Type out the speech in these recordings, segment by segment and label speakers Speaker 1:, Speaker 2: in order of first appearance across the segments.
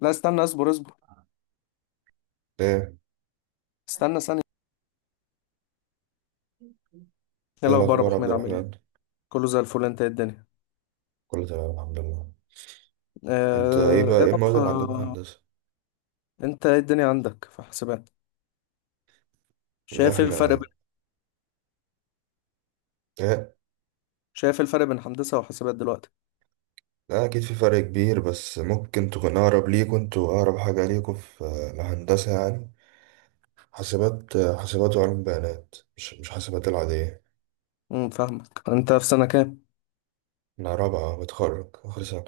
Speaker 1: لا، استنى، اصبر اصبر،
Speaker 2: ايه
Speaker 1: استنى ثانية. ايه
Speaker 2: ايه
Speaker 1: الأخبار يا أبو
Speaker 2: الاخبار يا عبد
Speaker 1: حميد، عامل ايه؟
Speaker 2: الرحمن.
Speaker 1: كله زي الفل. انت ايه الدنيا؟
Speaker 2: كله تمام الحمد لله. انت ايه
Speaker 1: ايه
Speaker 2: بقى، ايه
Speaker 1: رأيك
Speaker 2: المواد اللي عندكم في
Speaker 1: في-
Speaker 2: هندسه؟
Speaker 1: انت ايه الدنيا عندك في حسابات؟
Speaker 2: لا
Speaker 1: شايف ايه الفرق
Speaker 2: احنا.
Speaker 1: بين
Speaker 2: ايه.
Speaker 1: شايف ايه الفرق بين هندسة وحسابات دلوقتي؟
Speaker 2: لا اكيد في فرق كبير، بس ممكن تكون اقرب ليكوا، انتوا اقرب حاجه ليكوا في الهندسه يعني، حاسبات. حاسبات وعلوم بيانات، مش حاسبات العاديه.
Speaker 1: فاهمك. انت في سنة كام؟
Speaker 2: انا رابعه بتخرج اخر سنه.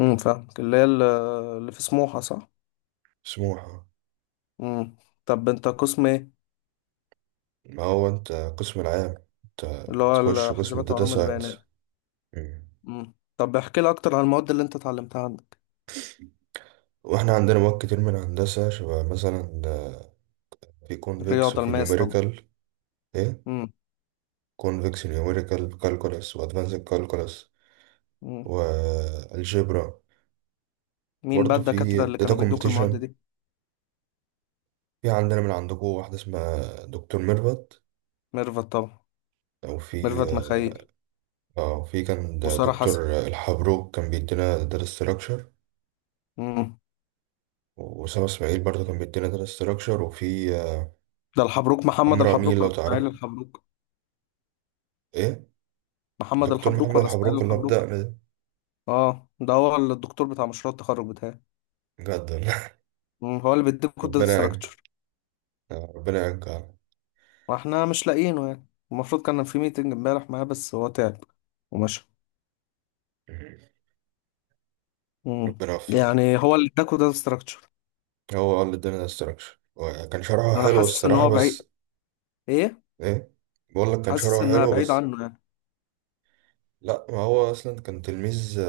Speaker 1: فاهمك، اللي هي اللي في سموحة صح؟
Speaker 2: سموحه.
Speaker 1: امم طب انت قسم ايه؟
Speaker 2: ما هو انت قسم العام، انت
Speaker 1: اللي هو
Speaker 2: تخش قسم
Speaker 1: الحسابات
Speaker 2: الداتا
Speaker 1: وعلوم البيانات.
Speaker 2: ساينس. مم.
Speaker 1: طب احكي لي اكتر عن المواد اللي انت اتعلمتها عندك.
Speaker 2: واحنا عندنا مواد كتير من هندسه، شبه مثلا في كونفكس
Speaker 1: الرياضة
Speaker 2: وفي
Speaker 1: الماس طبعا.
Speaker 2: نيوميريكال. ايه؟
Speaker 1: امم
Speaker 2: convection numerical calculus وادفانسد calculus،
Speaker 1: امم
Speaker 2: والجبرا،
Speaker 1: مين بقى
Speaker 2: وبرضه في
Speaker 1: الدكاترة اللي
Speaker 2: data
Speaker 1: كانوا بيدوك المواد
Speaker 2: computation.
Speaker 1: دي؟
Speaker 2: في عندنا من عندكم واحدة اسمها دكتور ميرفت،
Speaker 1: ميرفت طبعا،
Speaker 2: أو في،
Speaker 1: ميرفت مخيل،
Speaker 2: اه في كان
Speaker 1: وسارة حسن.
Speaker 2: دكتور الحبروك كان بيدينا data structure،
Speaker 1: مم.
Speaker 2: وأسامة إسماعيل برضه كان بيدينا data structure، وفي
Speaker 1: ده الحبروك، محمد
Speaker 2: عمرو أمين
Speaker 1: الحبروك
Speaker 2: لو
Speaker 1: ولا اسماعيل
Speaker 2: تعرفه.
Speaker 1: الحبروك؟
Speaker 2: إيه.
Speaker 1: محمد
Speaker 2: دكتور
Speaker 1: الحبروك
Speaker 2: محمد
Speaker 1: ولا اسماعيل
Speaker 2: الحبروك اللي
Speaker 1: الحبروك؟
Speaker 2: بدأنا ده.
Speaker 1: اه، ده هو الدكتور بتاع مشروع التخرج بتاعي.
Speaker 2: جدا.
Speaker 1: مم. هو اللي بيديكوا الداتا
Speaker 2: ربنا يعجل.
Speaker 1: ستراكشر؟
Speaker 2: ربنا يعجل.
Speaker 1: واحنا مش لاقيينه، يعني المفروض كان في ميتنج امبارح معاه بس هو تعب ومشى. مم.
Speaker 2: ربنا يوفقك.
Speaker 1: يعني هو اللي اداكوا داتا ستراكشر؟
Speaker 2: هو اللي اداني الاستراكشر، كان شرحه
Speaker 1: انا
Speaker 2: حلو
Speaker 1: حاسس ان
Speaker 2: الصراحة
Speaker 1: هو بعيد.
Speaker 2: بس.
Speaker 1: ايه،
Speaker 2: ايه. بقول لك كان
Speaker 1: حاسس
Speaker 2: شرحه
Speaker 1: انها
Speaker 2: حلو
Speaker 1: بعيد
Speaker 2: بس.
Speaker 1: عنه يعني.
Speaker 2: لا ما هو اصلا كان تلميذ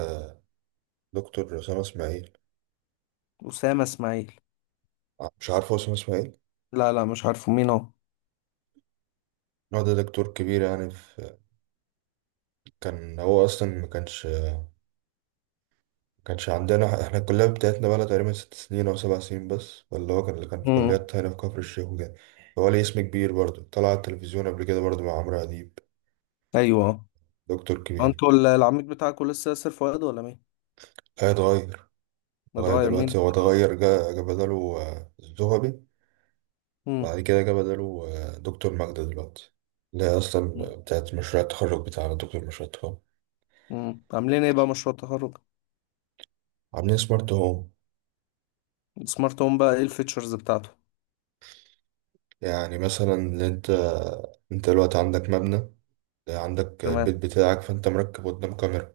Speaker 2: دكتور اسامة اسماعيل.
Speaker 1: اسامة اسماعيل؟
Speaker 2: مش عارفه اسامة اسماعيل؟
Speaker 1: لا لا، مش عارفه مين هو.
Speaker 2: هو ده دكتور كبير يعني في، كان هو اصلا ما كانش عندنا احنا. الكلية بتاعتنا بقى لها تقريبا 6 سنين او 7 سنين بس، ولا هو كان اللي كان في
Speaker 1: مم.
Speaker 2: كليات هنا في كفر الشيخ وكده. هو ليه اسم كبير برضه، طلع على التلفزيون قبل كده برضه مع عمرو اديب.
Speaker 1: ايوه.
Speaker 2: دكتور كبير.
Speaker 1: انتوا العميد بتاعكوا لسه ياسر فؤاد ولا مين؟
Speaker 2: هيتغير. غير
Speaker 1: متغير مين
Speaker 2: دلوقتي، هو
Speaker 1: دلوقتي؟
Speaker 2: اتغير. جا بداله الذهبي، بعد كده جه بداله دكتور ماجدة دلوقتي، اللي هي أصلا
Speaker 1: مم.
Speaker 2: بتاعت مشروع التخرج بتاعنا، دكتور مشروع التخرج.
Speaker 1: مم. عاملين ايه بقى مشروع التخرج؟
Speaker 2: عاملين سمارت هوم.
Speaker 1: السمارت هوم بقى ايه الفيتشرز بتاعته؟
Speaker 2: يعني مثلا اللي أنت، أنت دلوقتي عندك مبنى، عندك البيت
Speaker 1: تمام.
Speaker 2: بتاعك، فأنت مركب قدام كاميرا،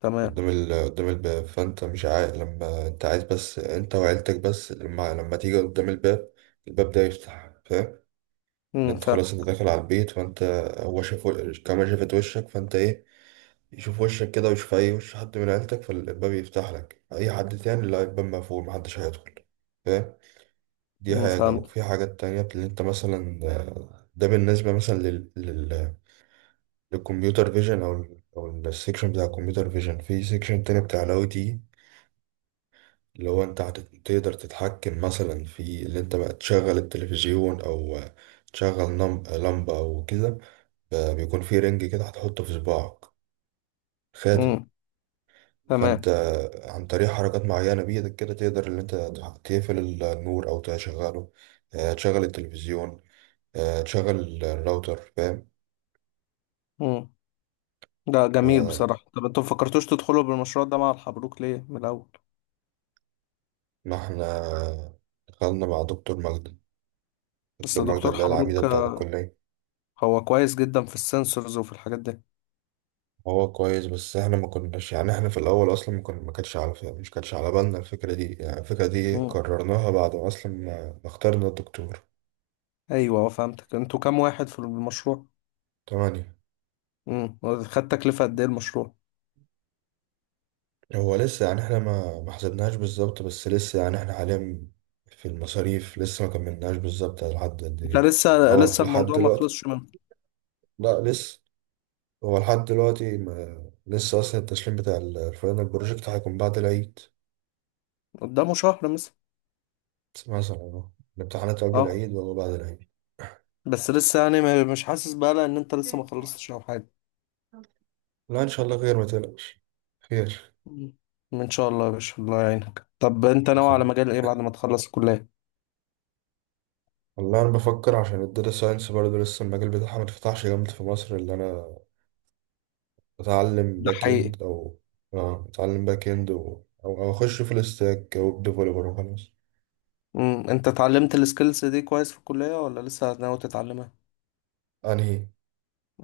Speaker 1: تمام.
Speaker 2: قدام قدام الباب، فأنت مش عايز لما أنت عايز بس أنت وعيلتك بس، لما تيجي قدام الباب، الباب ده يفتح، فاهم؟ اللي أنت
Speaker 1: فاهم.
Speaker 2: خلاص أنت داخل على البيت، فأنت، هو شاف الكاميرا شافت وشك، فأنت إيه، يشوف وشك كده، ويشوف أي وش حد من عيلتك فالباب يفتح لك، أي حد تاني لا، الباب مقفول، محدش هيدخل، فاهم. دي حاجة،
Speaker 1: فهمت.
Speaker 2: وفي حاجات تانية اللي أنت مثلا ده بالنسبة مثلا للكمبيوتر فيجن، أو أو السيكشن بتاع الكمبيوتر فيجن، في سيكشن تاني بتاع الأي تي، اللي هو أنت تقدر تتحكم مثلا في اللي أنت بقى تشغل التلفزيون، أو تشغل لمبة أو كده. بيكون في رنج كده هتحطه في صباعك، خاتم.
Speaker 1: امم
Speaker 2: فانت
Speaker 1: تمام.
Speaker 2: عن طريق حركات معينة بإيدك كده، تقدر اللي انت تقفل النور او تشغله، تشغل التلفزيون، تشغل الراوتر، فاهم.
Speaker 1: امم ده جميل
Speaker 2: آه،
Speaker 1: بصراحة. طب انتوا مفكرتوش تدخلوا بالمشروع ده مع الحبروك ليه من الاول؟
Speaker 2: ما احنا دخلنا مع دكتور مجدي،
Speaker 1: بس
Speaker 2: دكتور مجدي
Speaker 1: دكتور
Speaker 2: اللي هي العميدة
Speaker 1: حبروك
Speaker 2: بتاعت الكلية.
Speaker 1: هو كويس جدا في السنسورز وفي الحاجات دي.
Speaker 2: هو كويس، بس احنا ما كناش يعني احنا في الاول اصلا ما كنا، ما كانتش على مش كانتش على بالنا الفكرة دي، يعني الفكرة دي
Speaker 1: امم
Speaker 2: قررناها بعد ما اصلا ما اخترنا الدكتور.
Speaker 1: ايوه. فهمتك. انتوا كام واحد في المشروع؟
Speaker 2: تمام.
Speaker 1: امم خد تكلفة قد ايه المشروع؟
Speaker 2: هو لسه يعني احنا ما حسبناهاش بالظبط، بس لسه يعني احنا حاليا في المصاريف لسه ما كملناش بالظبط لحد قد
Speaker 1: انت
Speaker 2: ايه.
Speaker 1: لسه،
Speaker 2: هو لحد
Speaker 1: الموضوع ما
Speaker 2: دلوقتي،
Speaker 1: خلصش منه؟
Speaker 2: لا لسه، هو لحد دلوقتي ما لسه اصلا، التسليم بتاع الفاينل بروجكت هيكون بعد العيد.
Speaker 1: قدامه شهر مثلا؟
Speaker 2: مثلا اهو. الامتحانات قبل
Speaker 1: اه
Speaker 2: العيد ولا بعد العيد؟
Speaker 1: بس لسه، يعني مش حاسس بقى ان انت لسه ما خلصتش او حاجة.
Speaker 2: لا ان شاء الله خير، ما تقلقش. خير.
Speaker 1: مم. ان شاء الله يا باشا، الله يعينك. طب انت ناوي على
Speaker 2: لكن،
Speaker 1: مجال ايه بعد ما تخلص الكلية؟
Speaker 2: والله انا بفكر، عشان الداتا ساينس برضه لسه المجال بتاعها ما اتفتحش جامد في مصر، اللي انا اتعلم
Speaker 1: ده
Speaker 2: باك
Speaker 1: حقيقي.
Speaker 2: اند او، اه اتعلم باك اند و... او اخش في الاستاك او ديفلوبر وخلاص.
Speaker 1: انت اتعلمت السكيلز دي كويس في الكلية ولا لسه ناوي تتعلمها؟
Speaker 2: انهي؟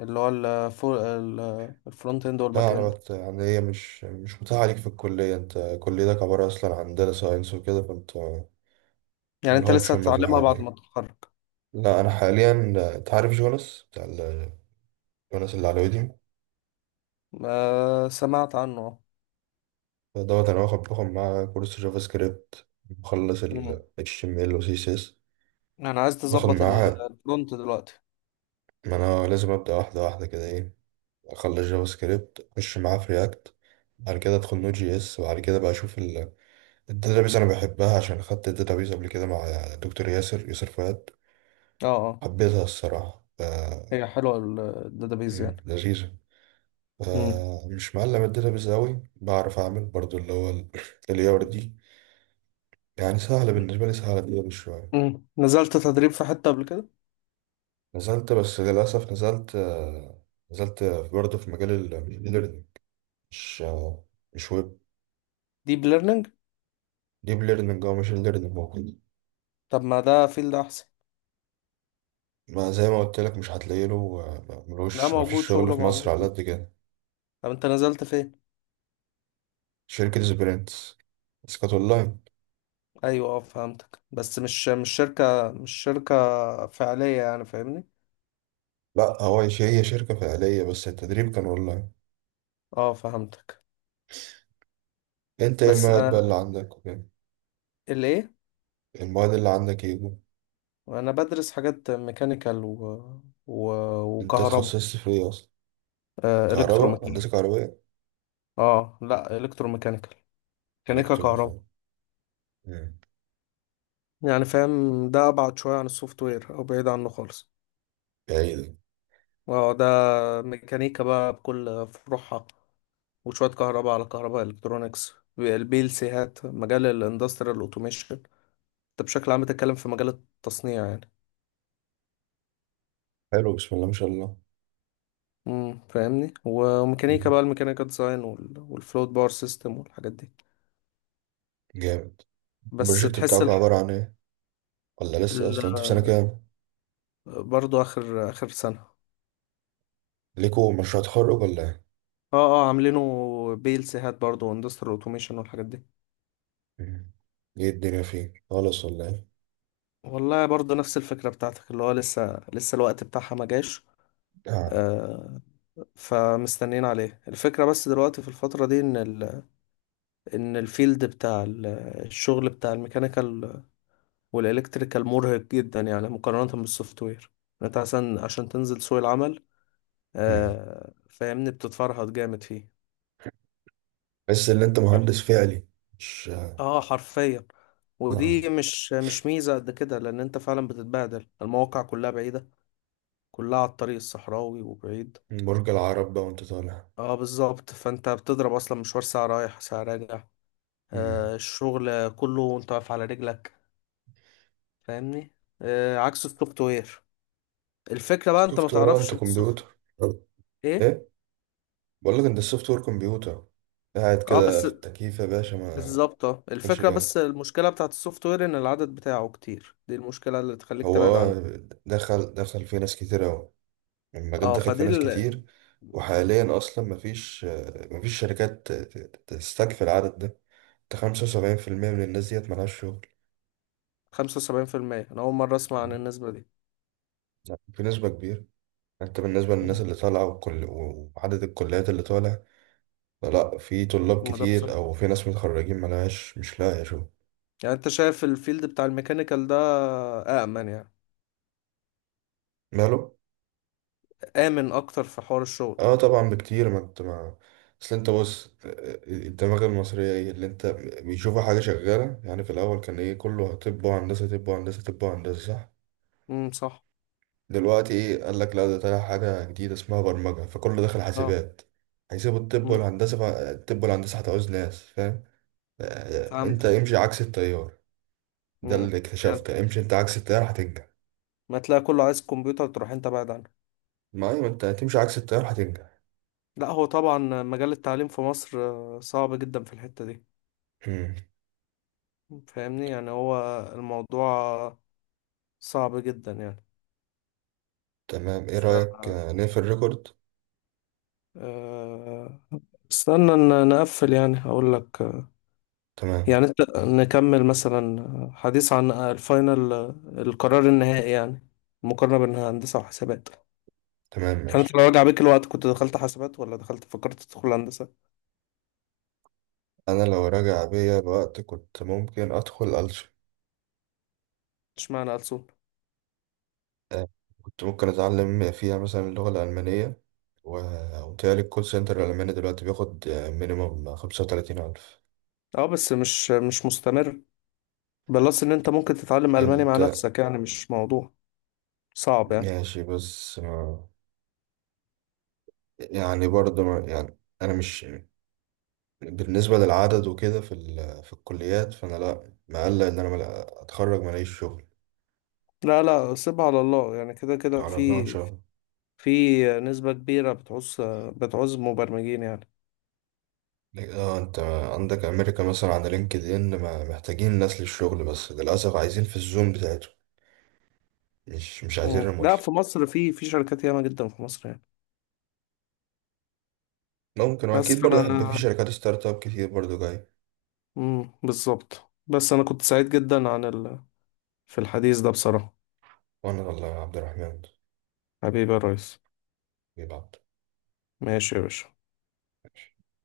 Speaker 1: اللي هو الفرونت اند
Speaker 2: لا
Speaker 1: والباك
Speaker 2: انا
Speaker 1: اند.
Speaker 2: يعني هي مش متاحه عليك في الكليه، انت كليتك عباره اصلا عن داتا ساينس وكده، فانت
Speaker 1: يعني انت لسه
Speaker 2: ملهمش هم في
Speaker 1: هتتعلمها
Speaker 2: الحاجات
Speaker 1: بعد
Speaker 2: دي.
Speaker 1: ما تتخرج؟
Speaker 2: لا انا حاليا، انت عارف جوناس بتاع جوناس اللي على ويديو
Speaker 1: آه، سمعت عنه، اه.
Speaker 2: دوت، انا باخد معاه كورس جافا سكريبت، مخلص
Speaker 1: امم
Speaker 2: ال HTML و CSS،
Speaker 1: انا عايز
Speaker 2: باخد
Speaker 1: تظبط
Speaker 2: معاه.
Speaker 1: الفرونت دلوقتي.
Speaker 2: ما انا لازم ابدا واحده واحده كده، ايه، اخلص جافا سكريبت اخش معاه في رياكت، بعد كده ادخل نود جي اس، بعد كده بقى اشوف الداتابيز، انا بحبها عشان خدت الداتابيز قبل كده مع دكتور ياسر فؤاد.
Speaker 1: اه اه.
Speaker 2: حبيتها الصراحه، ف...
Speaker 1: هي حلوة الداتابيز يعني؟
Speaker 2: مم، لذيذه. ف...
Speaker 1: امم
Speaker 2: مش معلم الداتابيز قوي، بعرف اعمل برضو اللي هو الاي ار دي. يعني سهله بالنسبه لي، سهله دي شويه.
Speaker 1: نزلت تدريب في حتة قبل كده؟
Speaker 2: نزلت، بس للاسف نزلت نزلت برضه في مجال الماشين ليرنينج، مش مش ويب.
Speaker 1: ديب ليرنينج؟
Speaker 2: ديب ليرنينج او ماشين ليرنينج.
Speaker 1: طب ما ده فيلد احسن.
Speaker 2: ما زي ما قلت لك مش هتلاقي له
Speaker 1: ده
Speaker 2: ملوش،
Speaker 1: موجود،
Speaker 2: مفيش شغل
Speaker 1: شغله
Speaker 2: في مصر
Speaker 1: موجود.
Speaker 2: على قد كده.
Speaker 1: طب انت نزلت فين؟
Speaker 2: شركة سبرنت، بس كانت اونلاين.
Speaker 1: ايوه اه فهمتك. بس مش شركة، مش شركة فعلية يعني، فاهمني؟
Speaker 2: لا هو هي، هي شركة فعلية، بس التدريب كان اونلاين.
Speaker 1: اه فهمتك.
Speaker 2: انت ايه
Speaker 1: بس
Speaker 2: المواد بقى
Speaker 1: انا
Speaker 2: اللي عندك وكده؟
Speaker 1: الايه؟
Speaker 2: المواد اللي عندك ايه بقى؟
Speaker 1: انا بدرس حاجات ميكانيكال و...
Speaker 2: انت
Speaker 1: وكهرباء.
Speaker 2: اتخصصت في ايه اصلا؟
Speaker 1: آه،
Speaker 2: كهرباء،
Speaker 1: الكتروميكانيكال.
Speaker 2: هندسة كهربائية.
Speaker 1: اه لا، الكتروميكانيكال، ميكانيكا كهرباء.
Speaker 2: الكترونيكا. مم.
Speaker 1: يعني فاهم، ده ابعد شوية عن السوفت وير او بعيد عنه خالص.
Speaker 2: ايه ده.
Speaker 1: اه ده ميكانيكا بقى بكل فروعها، وشوية كهرباء على كهرباء الكترونيكس. البي ال سي هات مجال الاندستريال اوتوميشن. انت بشكل عام بتتكلم في مجال التصنيع يعني.
Speaker 2: حلو، بسم الله ما شاء الله.
Speaker 1: فاهمني. وميكانيكا
Speaker 2: مم.
Speaker 1: بقى، الميكانيكا ديزاين والفلوت باور سيستم والحاجات دي.
Speaker 2: جامد.
Speaker 1: بس
Speaker 2: البروجكت
Speaker 1: تحس
Speaker 2: بتاعك عبارة عن ايه، ولا لسه
Speaker 1: ال...
Speaker 2: اصلا انت في سنة كام؟
Speaker 1: برضو اخر اخر سنة.
Speaker 2: ليكوا مشروع تخرج ولا ايه؟
Speaker 1: اه اه، عاملينه PLC هات برضه، واندستريال اوتوميشن والحاجات دي.
Speaker 2: مم. ايه الدنيا فيه خالص ولا؟
Speaker 1: والله برضه نفس الفكرة بتاعتك، اللي هو لسه الوقت بتاعها ما جاش.
Speaker 2: ايه.
Speaker 1: آه، فمستنيين عليه. الفكرة بس دلوقتي في الفترة دي ان الفيلد بتاع الشغل بتاع الميكانيكال والالكتريكال مرهق جدا يعني مقارنة بالسوفت وير. انت عشان تنزل سوق العمل،
Speaker 2: مم.
Speaker 1: آه فاهمني، بتتفرهد جامد فيه.
Speaker 2: تحس ان انت
Speaker 1: أيوة.
Speaker 2: مهندس فعلي. مش.
Speaker 1: اه حرفيا.
Speaker 2: آه.
Speaker 1: ودي مش ميزة قد كده، لأن أنت فعلا بتتبهدل. المواقع كلها بعيدة، كلها على الطريق الصحراوي وبعيد.
Speaker 2: برج العرب بقى وانت طالع.
Speaker 1: اه بالظبط، فأنت بتضرب أصلا مشوار ساعة رايح ساعة راجع. آه،
Speaker 2: مم.
Speaker 1: الشغل كله وأنت واقف على رجلك، فاهمني؟ آه، عكس السوفت وير. الفكرة بقى أنت ما
Speaker 2: سوفت وير انت
Speaker 1: تعرفش السوفت.
Speaker 2: كمبيوتر، أه.
Speaker 1: إيه.
Speaker 2: ايه. بقول لك انت السوفت وير كمبيوتر، قاعد
Speaker 1: اه
Speaker 2: كده
Speaker 1: بس،
Speaker 2: في التكييف يا باشا، ما
Speaker 1: بالظبط، اه
Speaker 2: تاخدش
Speaker 1: الفكرة. بس
Speaker 2: بالك.
Speaker 1: المشكلة بتاعت السوفت وير ان العدد بتاعه كتير، دي المشكلة اللي تخليك
Speaker 2: هو
Speaker 1: تبعد عنه.
Speaker 2: آه دخل فيه ناس كتير قوي، المجال
Speaker 1: اه
Speaker 2: دخل فيه
Speaker 1: فدي
Speaker 2: ناس
Speaker 1: ال
Speaker 2: كتير، وحاليا اصلا مفيش مفيش شركات تستكفي العدد ده، انت 75% من الناس ديت ملهاش شغل.
Speaker 1: 75%. انا اول مرة اسمع عن
Speaker 2: مم.
Speaker 1: النسبة دي.
Speaker 2: لا، في نسبة كبيرة، انت بالنسبة للناس
Speaker 1: مم.
Speaker 2: اللي طالعة وعدد الكليات اللي طالع، لا في طلاب
Speaker 1: ما ده
Speaker 2: كتير،
Speaker 1: بصراحة.
Speaker 2: او في ناس متخرجين ملهاش مش لاقية شغل.
Speaker 1: يعني انت شايف الفيلد بتاع الميكانيكال ده آمن يعني؟
Speaker 2: ماله.
Speaker 1: آمن اكتر في حوار الشغل؟
Speaker 2: اه طبعا بكتير، ما انت ما، اصل انت بص، الدماغ المصرية، ايه اللي انت، بيشوفوا حاجة شغالة يعني. في الاول كان ايه، كله طب وهندسة، طب وهندسة، طب وهندسة، صح؟
Speaker 1: صح.
Speaker 2: دلوقتي ايه، قال لك لا ده طالع حاجة جديدة اسمها برمجة، فكله داخل
Speaker 1: اه
Speaker 2: حاسبات، هيسيبوا الطب
Speaker 1: امم
Speaker 2: والهندسة، فالطب والهندسة هتعوز ناس، فاهم. انت
Speaker 1: فهمت.
Speaker 2: امشي عكس التيار، ده اللي
Speaker 1: يعني
Speaker 2: اكتشفته، امشي انت عكس التيار هتنجح.
Speaker 1: ما تلاقي كله عايز كمبيوتر تروح انت بعد عنه.
Speaker 2: ما ايوه، انت هتمشي عكس التيار هتنجح.
Speaker 1: لا هو طبعا مجال التعليم في مصر صعب جدا في الحتة دي،
Speaker 2: مم.
Speaker 1: فاهمني. يعني هو الموضوع صعب جدا يعني.
Speaker 2: تمام، ايه
Speaker 1: ف
Speaker 2: رأيك نقفل الريكورد.
Speaker 1: آه، استنى نقفل، يعني هقول لك.
Speaker 2: تمام.
Speaker 1: يعني انت نكمل مثلا حديث عن الفاينل، القرار النهائي يعني، المقارنة بين هندسة وحسابات.
Speaker 2: تمام
Speaker 1: يعني انت
Speaker 2: ماشي.
Speaker 1: لو رجع بيك الوقت كنت دخلت حسابات ولا دخلت فكرت تدخل هندسة؟
Speaker 2: انا لو راجع بيا الوقت كنت ممكن ادخل ألسن.
Speaker 1: اشمعنى ألسن؟
Speaker 2: آه، كنت ممكن اتعلم فيها مثلا اللغة الألمانية، و... وتهيألي الكول سنتر الألماني دلوقتي بياخد مينيموم 35,000.
Speaker 1: اه بس مش مستمر. بلس ان انت ممكن تتعلم ألماني مع
Speaker 2: انت
Speaker 1: نفسك، يعني مش موضوع صعب يعني.
Speaker 2: ماشي بس يعني برضه يعني انا مش، بالنسبة للعدد وكده في في الكليات، فأنا لأ مقلق إن أنا أتخرج ملاقيش شغل.
Speaker 1: لا لا، سيبها على الله، يعني كده كده،
Speaker 2: على الله إن
Speaker 1: في
Speaker 2: شاء الله.
Speaker 1: في نسبة كبيرة بتعوز مبرمجين يعني.
Speaker 2: اه انت عندك امريكا مثلا على لينكد ان محتاجين ناس للشغل، بس للاسف عايزين في الزوم بتاعته، مش عايزين
Speaker 1: مم. لا،
Speaker 2: ريموتلي.
Speaker 1: في مصر في شركات ياما جدا في مصر يعني.
Speaker 2: ممكن،
Speaker 1: بس
Speaker 2: واكيد برضه هيبقى في
Speaker 1: فانا،
Speaker 2: شركات ستارت اب كتير برضه جاي.
Speaker 1: مم، بالظبط. بس انا كنت سعيد جدا في الحديث ده بصراحة.
Speaker 2: وانا والله يا عبد الرحمن،
Speaker 1: حبيبي يا ريس.
Speaker 2: بيبعت.
Speaker 1: ماشي يا باشا.